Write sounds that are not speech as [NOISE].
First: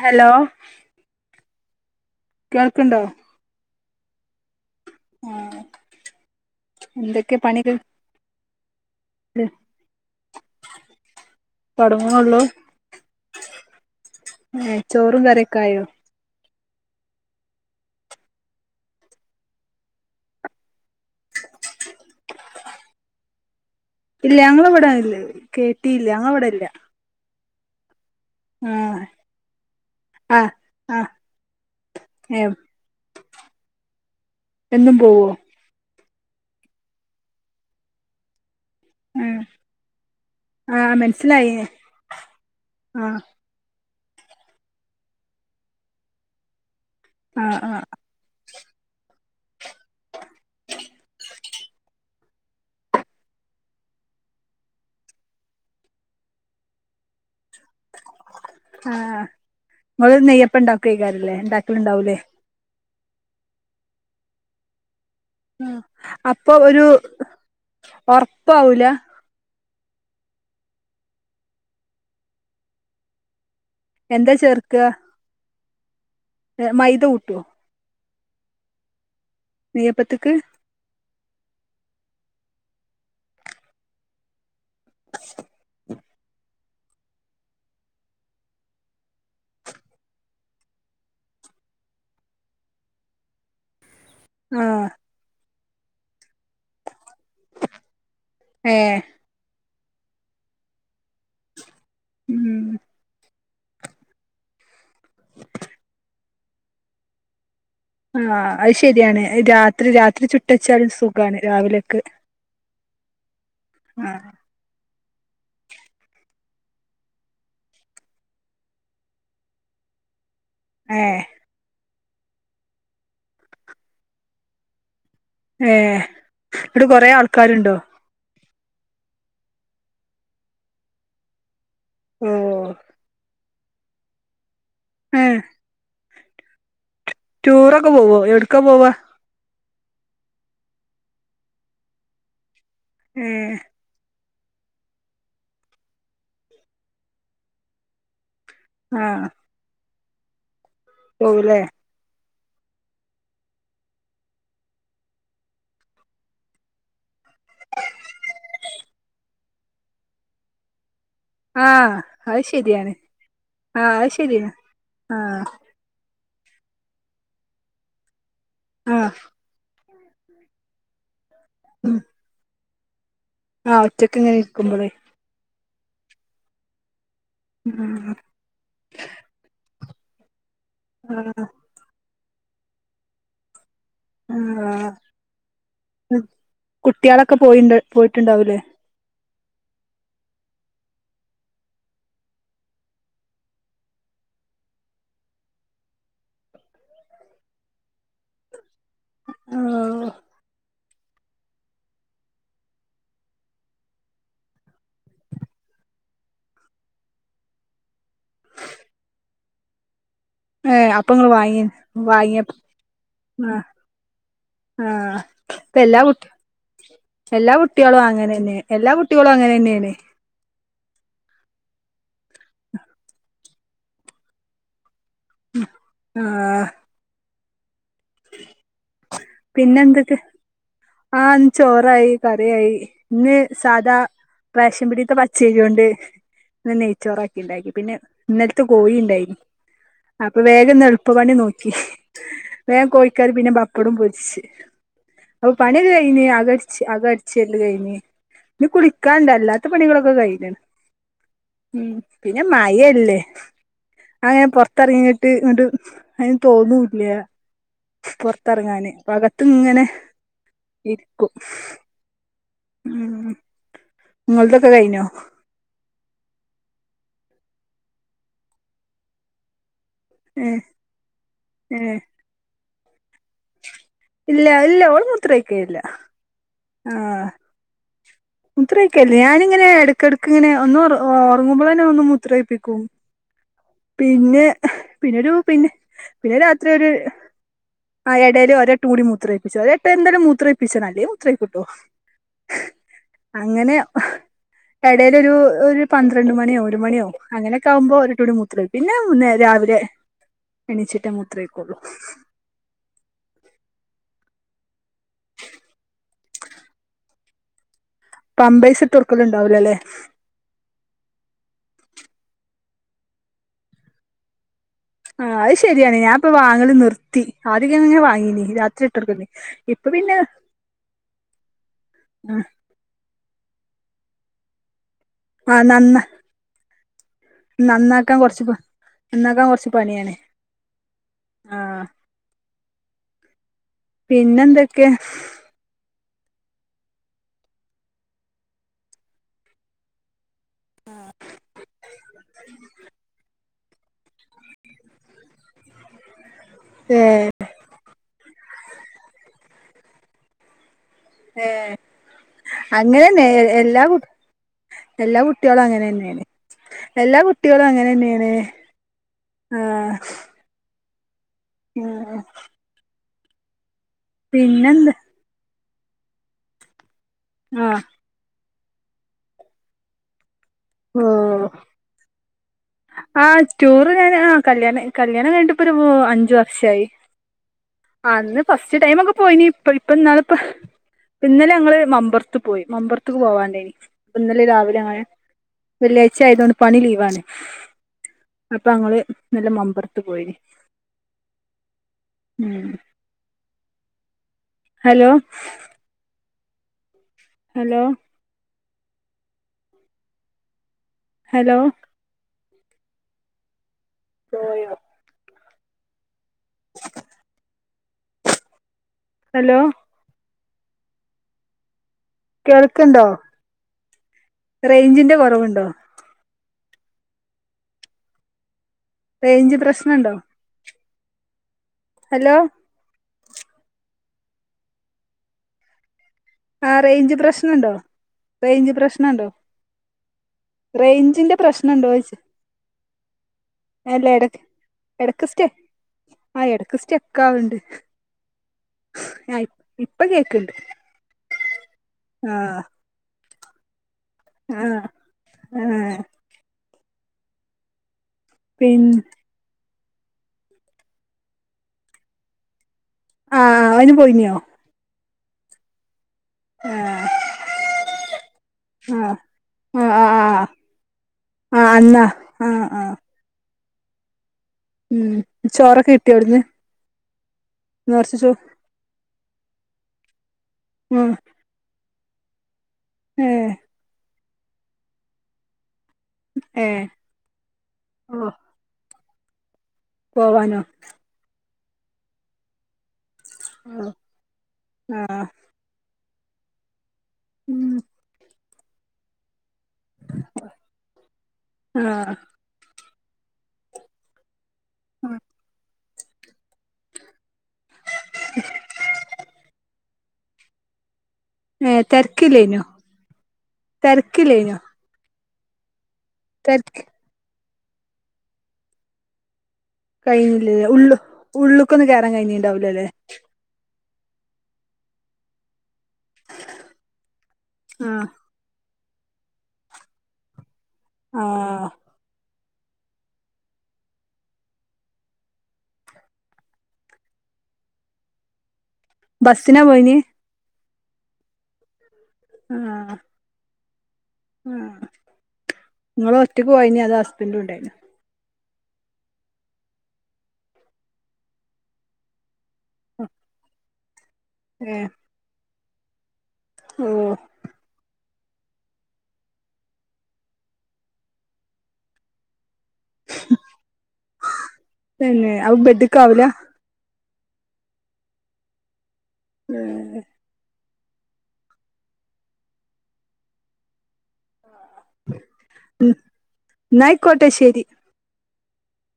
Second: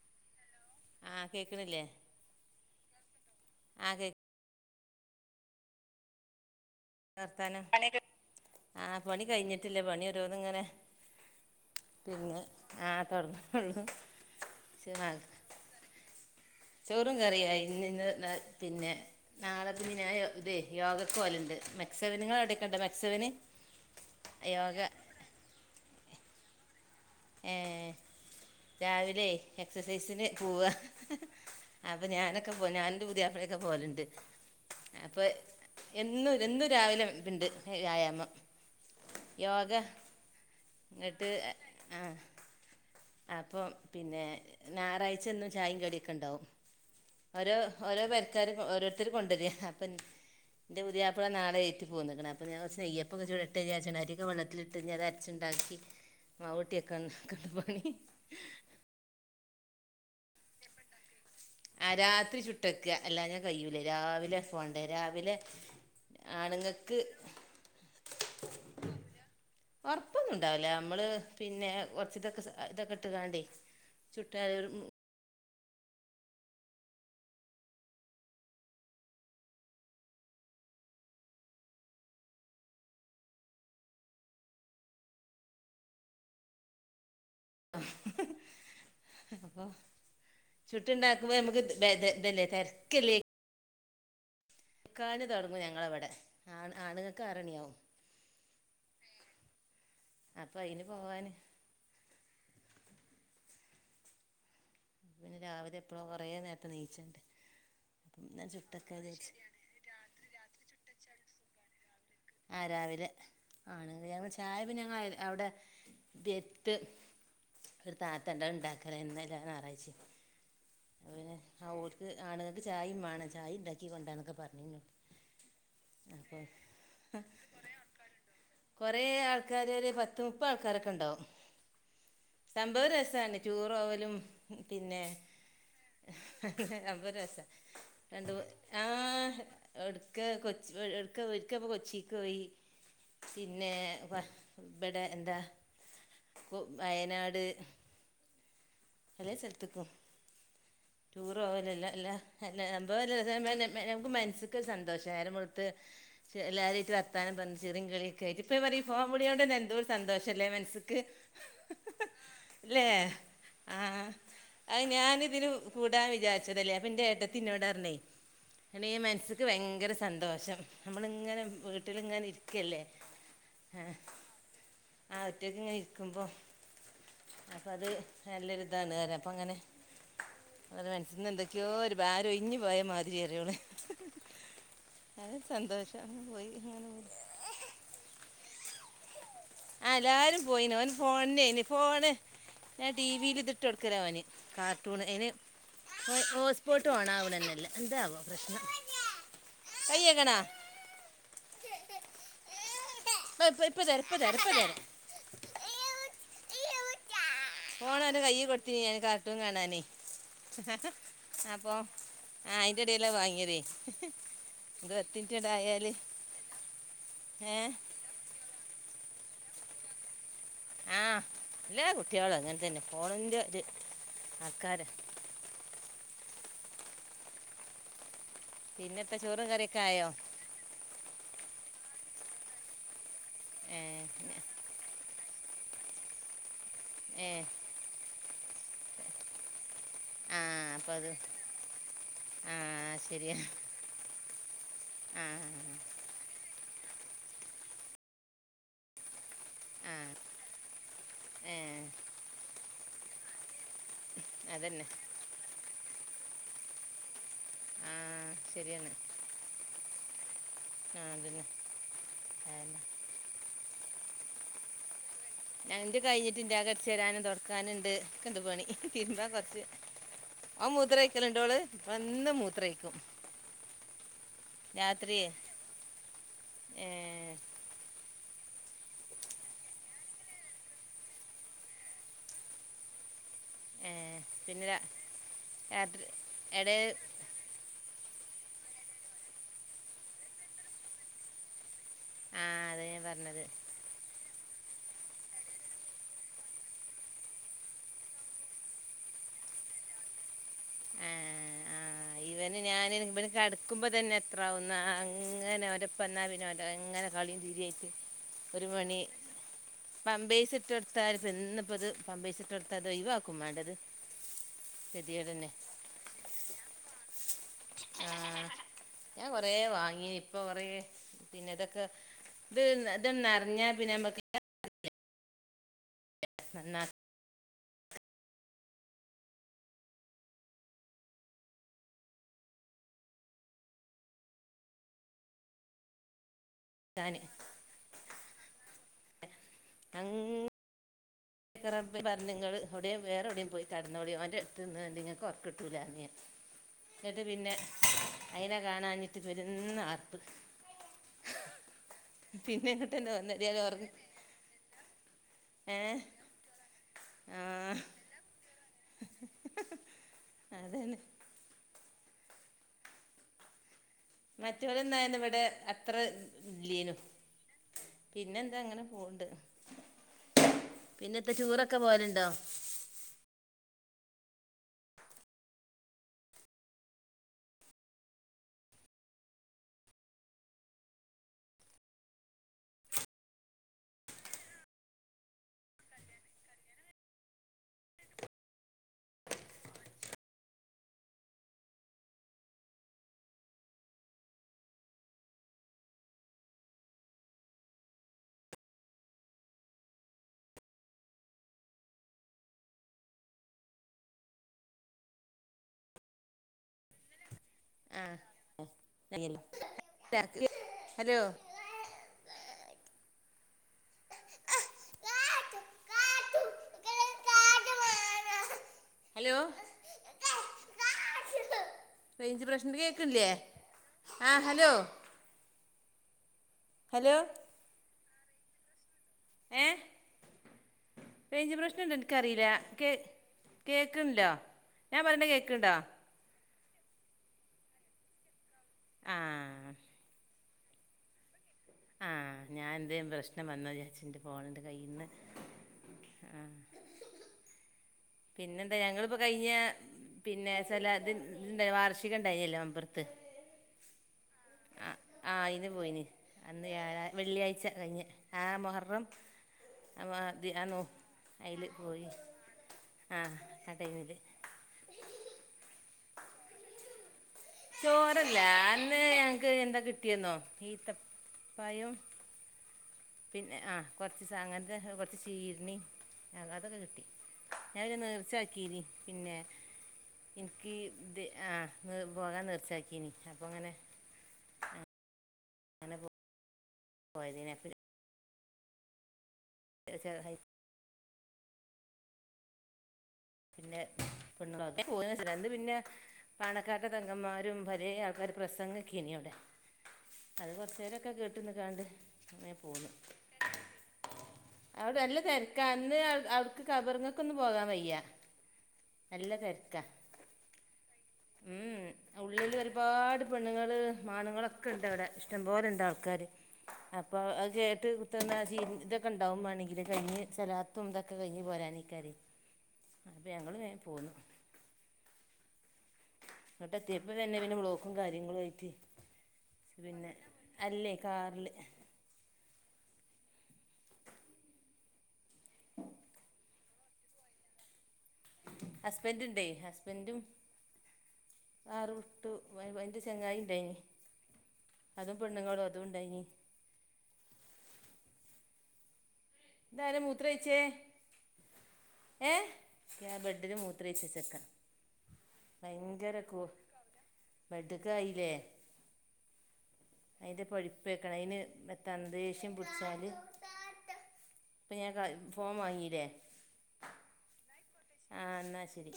Hello? ആ കേക്കണില്ലേ. കേള്‍ക്ക്ണ്ടാ? ആ കെ ആഹ്. എന്താ എന്തൊക്കെ വർത്താനം? പണിയൊക്കെ ആഹ് പണി കഴിഞ്ഞിട്ടില്ല പണി ഓരോന്നിങ്ങനെ തൊടങ്ങ്ണൊള്ളൂ പിന്നെ ആഹ് തൊടങ്ങാണൊള്ളു [UNINTELLIGIBLE] ക്കായോ ചോറും കറിയായി ഇന്ന ഇന്ന് ന്ന തിന്നാൻ. നാളെപ്പിന്നെ ഞാന്‍ ഇതെ യോഗക്ക് പോകല്ണ്ട് മെക്സവിന് നിങ്ങടെ എവിടെക്കെ ഒണ്ടോ മെക്സവിന് ഇല്ല ഞങ്ങളവടെ ഇല്ല കെട്ടീല്ല ഞങ്ങള ഇവിടെ ഇല്ല ഏ ആഹ് രാവിലെ എക്സസൈസിന് ആഹ് പോവ. ആഹ് അപ്പൊ ഏഹ് ഞാനൊക്കെ പോ ഞാനെന്റെ എന്റെ പുതിയാപ്പിളക്കെ പോവല്ണ്ട്. എന്നും പോവോ എന്നും എന്നും രാവിലെ പിണ്ട് വ്യായാമം ഏഹ് യോഗ ആഹ് ഇങ്ങിട്ട് മനസ്സിലായി ആ. ആഹ് അപ്പോ പിന്നെ ഞായറാഴ്ച എന്നും ചായേം കടിയൊക്കെണ്ടാവും. ഓരോ ആഹ് ആഹ് ഓരോ പെരക്കാരും ഓരോരുത്തര് കൊണ്ടുവരും അപ്പോ എന്റെപുതിയാപ്ലാ നാളെ [UNINTELLIGIBLE] പൊന്നേക്കണ് അപ്പോ ഞാന്‍ കൊറച്ച് നെയ്യപ്പോക്കെ ചൂടാട്ടേന്ന് വിചാരിച്ച് അരിക്ക് വെള്ളത്തി ട്ടഞ്ഞത അരച്ചുണ്ടാക്കി മാവട്ടിയൊക്കെ [UNINTELLIGIBLE] പണി ആഹ് നിങ്ങള് നെയ്യപ്പണ്ടാക്കകാര്യല്ലേ ഇണ്ടാക്കൽ ഇണ്ടാവൂലേ ട്ട് വെക്ക അല്ല ഞാൻ കയിയൂല രാവിലെ പോണ്ടേ രാവിലെ ആ അപ്പൊ ഒരു ആണുങ്ങൾക്ക് ഒറപ്പാവൂല. ഒറപ്പൊന്നും ഉണ്ടാവലേ അമ്മള് പിന്നെ കൊറച്ച് ഇതൊക്കെ, ഇതൊക്കെ ഇട്ട് ങ്ങാണ്ടേ എന്താ ചേർക്ക? മൈതഊട്ടുവോ? നെയ്യപ്പ്ത്ത്ക്ക് അള്ളാ ചുട്ട്ണ്ടാക്കുമ്പോ ഞമ്മുക്ക് ത്, ബേ, ത്, ഇതഅല്ലെ തെരക്കല്ലേ. ആഹ് [UNINTELLIGIBLE] തൊടങ്ങും ഞങ്ങളവടെ ആണ് ആണുങ്ങക്ക് ആറ്ണിയാകും ഏഹ് അപ്പൊ അയിന് പോവാന് ഉം പിന്നെ രാവിലെ എപ്പഴ കൊറെ നേരത്തെ എഴുന്നേറ്റേച്ചുണ്ട് ആഹ് അത് ശരിയാണ് രാത്രി, രാത്രി ചുട്ടച്ചാല് സുഖാണ് രാവിലെക്ക്. ആ രാവിലെ ആണ് ആ ഞാ വിളി [UNINTELLIGIBLE] ഞങ്ങ അവിടെ എത്ത് ഒരു താതാണ്ട് ണ്ടാക്കലെ ഇന്നല്ല ഞാറാഴ്ചെ. ഏ ആ ഓർക്ക് ആണുങ്ങക്ക് ചായെം വേണം ചായ ഉണ്ടാക്കി കൊണ്ടന്നൊക്കെ പറഞ്ഞിഞ്ഞോ. ഏഹ് ഇവിടെ കൊറേ ആൾക്കാരുണ്ടോ? കൊറേ ആൾക്കാര് ഒരു പത്ത് മുപ്പത് ആൾക്കാരൊക്കെ ഒണ്ടാവും. ഓ സംഭവം രസാണ്. ടൂറോവലും പിന്നെ ഏ അപ്പൊ രസാ ടൂറൊക്കെ പോവോ രണ്ട് എവിട്ക്കാ പോവാ ആഹ് എടുക്ക കൊ [UNINTELLIGIBLE] കൊച്ചിക്ക് പോയി ഏ പിന്നെ ഇബ്ടെ എന്താ കൊ വയനാട് ആ എല്ലേ സ്ഥലത്ത്ക്കും ടൂറ് പോവുലേ വോവലല്ല എല്ല എല്ല സംഭവം [UNINTELLIGIBLE] നമുക്ക് മൻസ്ക്ക് സന്തോഷ ഏരം വെള്ത്ത് ചെ എല്ലാരുഏറ്റ് വർത്താനം പറ്ഞ്ഞ് ചിറിം കളിയൊക്കൈറ്റ് ഇപ്പൊ ഞാപറിം ഫോം വിളിയോ ണ്ടെന്നെ എന്തോര് സന്തോഷല്ലേ മൻസ്ക്ക് ആഹ് അത് ശെരിയാണ്. ആഹ്, അയ്ശെരിയാ അത് ആഹ്. ഞാനിതിന് കൂടാൻ വിചാര്ച്ചതല്ലേ അപ്പൊ ഇന്റെ ഏട്ടത്തി ഇന്നോടർണേ എണീ ആ മൻസ്സ്ക്ക് ഭയങ്കര സന്തോഷം നമ്മള്ങ്ങനെ വീട്ട്ല്ങ്ങനെ ഇരിക്ക്യല്ലേ ആഹ് ഒറ്റക്ക് ഇങ്ങനെ ഇരിക്കുമ്പളേ ആഹ് ഒറ്റക്ക് ഇങ്ങനെ ഇരിക്കുമ്പൊ അപ്പത് ഉം നല്ലൊരു ഇതാന്ന് അറ്യ അപ്പങ്ങനെ ഓളറ്‌യാ മനസ്സ്ന്ന് ആ എന്തൊക്കിയോ ഒരു ഭാരം ഒയിഞ്ഞ് പോയ മാതിരിയറിയോള് ആഹ് ഉം അങ്ങനെ പോയി അങ്ങനെ കുട്ട്യോളൊക്കെ പോയിണ്ട് പോയിട്ട്ണ്ടാവൂലേ ആഹ് എല്ലാരും പോയീന്ന് ഓന് ഫോൺനേന് ഫോണ് ഞാൻ ടിവീല് ഇത്ട്ടൊട്ക്കലാ ഓന് കാർ ട്ടൂണ്ഏന് ഹോ ഹോസ്പോട്ട് ഓണാവ്ണെന്നെല്ല എന്താവോ പ്രശ്നം ഓ കയ്യെകണാ [INAUDIBLE] ഇപ്പം ഇപ്പം ഇപ്പതരാ ഇപ്പതരാ ഇപ്പതെര ഫോണ് ഓന്റെ ൻ്റെ കയ്യി കൊടുത്തിന്ന് ഞാന് കാർട്ടൂൻ കാണാന് ഏഹ് അപ്പൊങ്ങള് വാങ്ങി വാങ്ങിയപൊ ആ അതിൻ്റെ ഇടയിലാണ് ആഹ് വാങ്ങിയതേ ഇത് ആഹ് എത്തിയിട്ടുണ്ടായാൽ ഇപ്പെല്ലാ കുട്ടിയോ എല്ലാ ഏ കുട്ടിയോളും അങ്ങനെന്നെ എല്ലാ കുട്ടികളും അങ്ങനെന്നേണ് ആഹ് എല്ലാ കുട്ടേളും അങ്ങൻ തെന്നെ ഫോണ്ന്റെ ര് ആൾക്കാര ഉം ആഹ് പിന്നത്തെ ചോറും പിന്നെ കറിയൊക്കെ ആയോ എന്തെക്കെ ആഹ് ന്ന് ചോറായി കറിയായി ഇന്ന് ഏ സാധാ റേഷം പിടീത്തെ പച്ചരിയോണ്ട് ഇന്ന് ഏ നെയ്ച്ചോറാക്കി ഇണ്ടാക്കി പിന്നെ ഇന്നൽത്തെ കോയിണ്ടായിര്ന്നു ആ അപ്പം വേഗന്ന് എളുപ്പ അത് പണി നോക്കി ആ വേഗം കോഴിക്കറി ശരിയാ പിന്നെ പപ്പടും പൊരിച്ച് ആ അപ്പം പണി കഴി ഇനി അകടച് അടിച്ചെല്ല് കഴിഞ്ഞ് ഇനി കുളിക്കാണ്ടല്ല ഇവിടത്ത ആ പണികളൊക്കെ കഴിഞ്ഞ്ണ്. ഏ ഉം. പിന്നെ മഴല്ലേ അങ്ങനെ അതന്നെ പൊറത്തെറങ്ങി ട്ട് ങ്ങണ്ട് അയിന് തോന്നുല്ല്യ ആ പൊറത്തെറങ്ങാന് ശരിയാണ് അപ്പം അകത്ത് ങ്ങനെ ആഹ് അതന്നെ അയന്നെ ഉം ങ്ങൾതൊക്കെ കഴിഞ്ഞോ ഞ ന്റെ കഴിഞ്ഞിട്ടില്ല അകടിച്ചോരാനും തൊടക്കാന് ണ്ട് ഒക്കെ ണ്ട് പണി. തിര്മ്പാൻ കൊറച്ച് ഏ അവ മൂത്രൊഴിക്കലുണ്ടോള് ഇവ ഏ എന്നും മൂത്രൊഴിക്കും ഇല്ല ഇല്ല ഓള് മൂത്രൊഴിക്കലില്ല ഏ, ആഹ് മൂത്രൊഴിക്കല്ലേ ഞാനിങ്ങനെ എടക്കെടക്ക് ഇങ്ങനെ ഒന്ന് ഒറ ഒറങ്ങുമ്പോളന്നെ ഒന്ന് മൂത്രൊഴിപ്പിക്കും ഏ, പിന്നെ പിന്നൊരു പിന്നെ രാത്രി പിന്നെ രാത്രി എടേ ഒര് ആ എടയില് ഒരേട്ടൂടി മൂത്രൊഴിപ്പിച്ചാതി ഒരട്ടം എന്താലും മൂത്രൊഴിപ്പിച്ചണം അല്ലേ മൂത്രൊഴിക്കൂട്ടോ ആഹ് അതെ ഞ പറ അങ്ങനെ എടയിലൊരു ഒരു പന്ത്രണ്ട് മണിയോ ഒരു മണിയോ അങ്ങനെയൊക്കെ ആവുമ്പോ ഒരെട്ടൂടി മൂത്രൊഴി പിന്നെ ഉം രാവിലെ എണീച്ചിട്ടേ മൂത്രൊഴിക്കൊള്ളൂ ഇവനെ ഞാന് ഇവിടെ കെടക്കുമ്പ തന്നെ എത്രാവുന്നാ അങ്ങനെ ഒരപ്പം എന്നാ പിന്നെ [UNINTELLIGIBLE] കളിയും ചിരിയായിട്ട് ഒരു പമ്പേഴ്സ് ഇട്ട് മണി കൊടുക്കലുണ്ടാവൂലല്ലേ പാമ്പേഴ്സ് ഇട്ട് കൊട് ത്താര് ഇതിന്നിപ്പിത് പാമ്പേഴ്സ് ഇട്ട് കൊടുത്ത അത് ഒഴിവാക്കും വേണ്ടത് ഗതികേട് ആഹ് തന്നെ അത്ശെരിയാണ് ഞാ ഇപ്പം വാങ്ങല് നിർ ത്തി ആദ്യൊക്കെ ഞാൻ ആ വാങ്ങീന് രാത്രി ഇട്ടൊടുക്ക്ന്ന് ഞാൻ കുറേ ഇപ്പം വാങ്ങി പിന്നെ ഇപ്പോൾ കുറേ പിന്നെ ഇതൊക്കെ ഇത് ഇത് നെറഞ്ഞാ പിന്നെ നമ്മക്ക് ആ നന്ന [UNINTELLIGIBLE] നന്നാക്കാൻ കൊറച്ച്പണി നന്നാക്കാൻ കൊറച്ച് പണിയാണ് ആഹ് പിന്നെന്തൊക്കെ ഇതാന് അങ് ക റബി വർണങ്ങള് എവിടെയും വേറെ എവിടെയും പോയി കടന്നോളി ഓൻ്റെടുത്ത് നിന്നാട്ട് നിങ്ങക്ക് ഒറക്കിട്ടൂല്ല എന്ന് പറഞ്ഞ് ഞാന് ന്നട്ട് പിന്നെ അയിനെ കാണാഞ്ഞിട്ട് പെരും ആർപ്പ് പിന്നെ ഇങ്ങട്ടെന്നെ അങ്ങനെന്നെ വന്ന് വേഗം എല്ലാ ഒറങ്ങി എല്ലാ കുട്ടികളും ഏ അങ്ങനെ തന്നെയാണ് എല്ലാ ആ കുട്ടേളും അങ്ങനെന്നെയാണ് ആഹ അതന്നെ ഉം ആഹ് മറ്റോല് പിന്നെന്താ ഉണ്ടായന്ന് ഇവിടെ അത്ര ഇല്ലേനു ആ പിന്നെന്താ ഇങ്ങനെ പോവ്ണ്ട് ഓ ആ ടൂറ് ഞാന് ആ കല്യാണം കല്യാണം കഴിഞ്ഞിട്ടിപ്പൊ ഒരു അഞ്ചു വർഷായി അന്ന് ഫസ്റ്റ് ടൈമൊക്കെ പോയിന് ഇപ്പ ഇപ്പൊ ഇപ്പൊന്നാള് ഇപ്പൊ ഇന്നലെ ഞങ്ങള് മമ്പറത്ത് പോയി മമ്പറത്ത് പോവണ്ടായിന് ഇന്നലെ രാവിലെ അങ്ങനെ വെള്ളിയാഴ്ച ആയതോണ്ട് പണി ലീവാണ് അപ്പൊ അങ്ങള് ഇന്നലെ മമ്പറത്ത് പോയിനി ഉം ഹലോ അലോ ഹലോ പോയോ [INAUDIBLE] ആ ഹലോ [UNINTELLIGIBLE] ഹലോ കേൾക്ക്‌ണ്ടോ റേഞ്ചിന്റെ കുറവുണ്ടോ ഹലോ റെയിഞ്ച് പ്രശ്നണ്ടോ ഹലോ റെയിഞ്ച് പ്രശ്നണ്ട് കേക്കണില്ലേ ആ ഹലോ ആ ഹലോ റെയിഞ്ച് പ്രശ്നണ്ടോ റെയിഞ്ച് പ്രശ്നണ്ടോ ഏ റേഞ്ചിന്റെ റെയ്‌ഞ്ച് പ്രശ്നണ്ടോ പ്രശ്ണണ്ടോന്ന് ഇൻക്കറീല്ല കേ എല്ലാ കേൾക്കണല്ലോ എടക്ക് ഞാൻ എടക്ക്‌ പറയണ സ്റ്റക്ക്‌ കേൾക്കണ്ടോ ആ എടക്ക് സ്റ്റെക്കാവ്ണ്ട് ആ ഇപ്പൊ കേക്ക്‌ണ്ട് ആ ഞാൻ എന്തേ പ്രശ്നം വന്നോ വിചാര്ച്ച് എന്റെ ഫോണ്ന്റെ ആ കയ്യ്ന്ന് ആ ആഹ് പിന്നെ എന്താ പിൻ ഞങ്ങള് ഇപ്പോ കഴിഞ്ഞ പിന്നെ സലാത് ഇത് ഇണ്ട് വാർഷികം ഇണ്ടായിനല്ലോ മമ്പറ്ത്ത് ആ അയിന് പോയീനോ ആഹ് അയിന് പോയിന് അന്ന് ആ വ്യാഴാ വെള്ളിയാഴ്ച കഴിഞ്ഞ് ആഹ് ആ മോഹറം ആ ആ ആ നമ്മളെ ദിയാന്നു അയില് പോയി ആഹ് ആഹ് ആഹ് ആ ടൈമില് ഉം ചോറൊക്കെ കിട്ടിയോ അവിട്ന്ന് ചോറല്ല അന്ന് ഞങ്ങക്ക് എന്താ കിട്ടിയെന്നോ ആ ഈത്തപ്പഴം ഏ പിന്നെ ആഹ് കൊറച്ച് സാന അങ്ങനത്തെ കൊറച്ച് ചീര്ണ്ണി അതാ ഏ അതൊക്കെ കിട്ടി ഞാൻ പിന്നെ ഓ നേർച്ചാകീനി പിന്നെ പോവാനോ ഇൻക്ക് ഇത് ആ നീ പോകാൻ നേർച്ചാക്കീന് ആഹ് ആഹ് അങ്ങനെപോ പോയതിനെ ഉം [UNINTELLIGIBLE] [UNINTELLIGIBLE] ആഹ് പിന്നെ [UNINTELLIGIBLE] പിന്നെ പാണക്കാട്ടേ തങ്കമ്മാ വരും വരെ ആൾക്കാര് പ്രസാഗിക്കിനി അവിടെ അത് കൊറച്ചേരം കേ ഏഹ് തെരക്കില്ലെന്നു തെരക്കില്ലെന്നു അവടെ നല്ല തെരക്കാ ഇന്ന് അവിട്ക്ക് കബറിങ്ങക്ക് ഒന്നും പോകാൻ വയ്യ നല്ല തെരക്കാ കഴിഞ്ഞില്ലല്ലേ ഉള്ളു ഉം ഉള്ള്ക്കൊന്നും കേറാൻ ഉള്ളില് കഴിഞ്ഞിണ്ടാവൂലല്ലേ ഒരുപാട് പെണ്ണുങ്ങള് മാണ്ങ്ങളൊക്കെ ഇണ്ട് അവിടെ ഇഷ്ടംപോലെ ണ്ട് ആൾക്കാര് അപ്പോ അത് കേട്ട് ആഹ് [UNINTELLIGIBLE] ഇതൊക്കെ ഇണ്ടാവും വാണെങ്കില് കഴിഞ്ഞ് ചാ തും ന്തക്കെ കഴിഞ്ഞ് ആഹ് പോരാനിക്കാരി അപ്പം ഞങ്ങള് വേഗം പോന്നു ഇങ്ങോട്ടേത്തിപ്പ തന്നെ പിന്നെ ബ്ലോക്കും കാര്യങ്ങളും ആയിട്ട് ബസ്സിനാ പോയിന് പിന്നെ അല്ലേ കാറില് ആഹ് ആഹ് നിങ്ങള് ഒറ്റക്ക് പോയിനാ അതോ ഹസ്ബൻഡും ഉണ്ടായിനാ ഹസ്ബൻറ്റ് ഇണ്ടേ ഹസ്ബൻഡും കാറും ട് മരുമോന്റെ ചങ്ങായിണ്ടായിനി ഉം അതും പെണ്ണുങ്ങളും അതു ഉണ്ടായിനി ഉം ഇതാര മൂത്രഴിച്ചേ ഏ ആ ബെഡില് മൂത്രഴിച്ച് ചെക്കൻ പിന്നെ അപ്പൊ ഭയങ്കര ബെഡ്ക്കാവൂല കോ ബെഡ്ക്ക് ആയില്ലേ ഏഹ് അയിന്റെ പൊ- കെടക്കണേല് മെത്ത ദേഷ്യം പിടിച്ചാല്- ഇപ്പോ ഞാൻ ഫോൺ വാങ്ങില്ലേ എന്നായിക്കോട്ടേ ശരി ആഹ് എന്നാ ശരി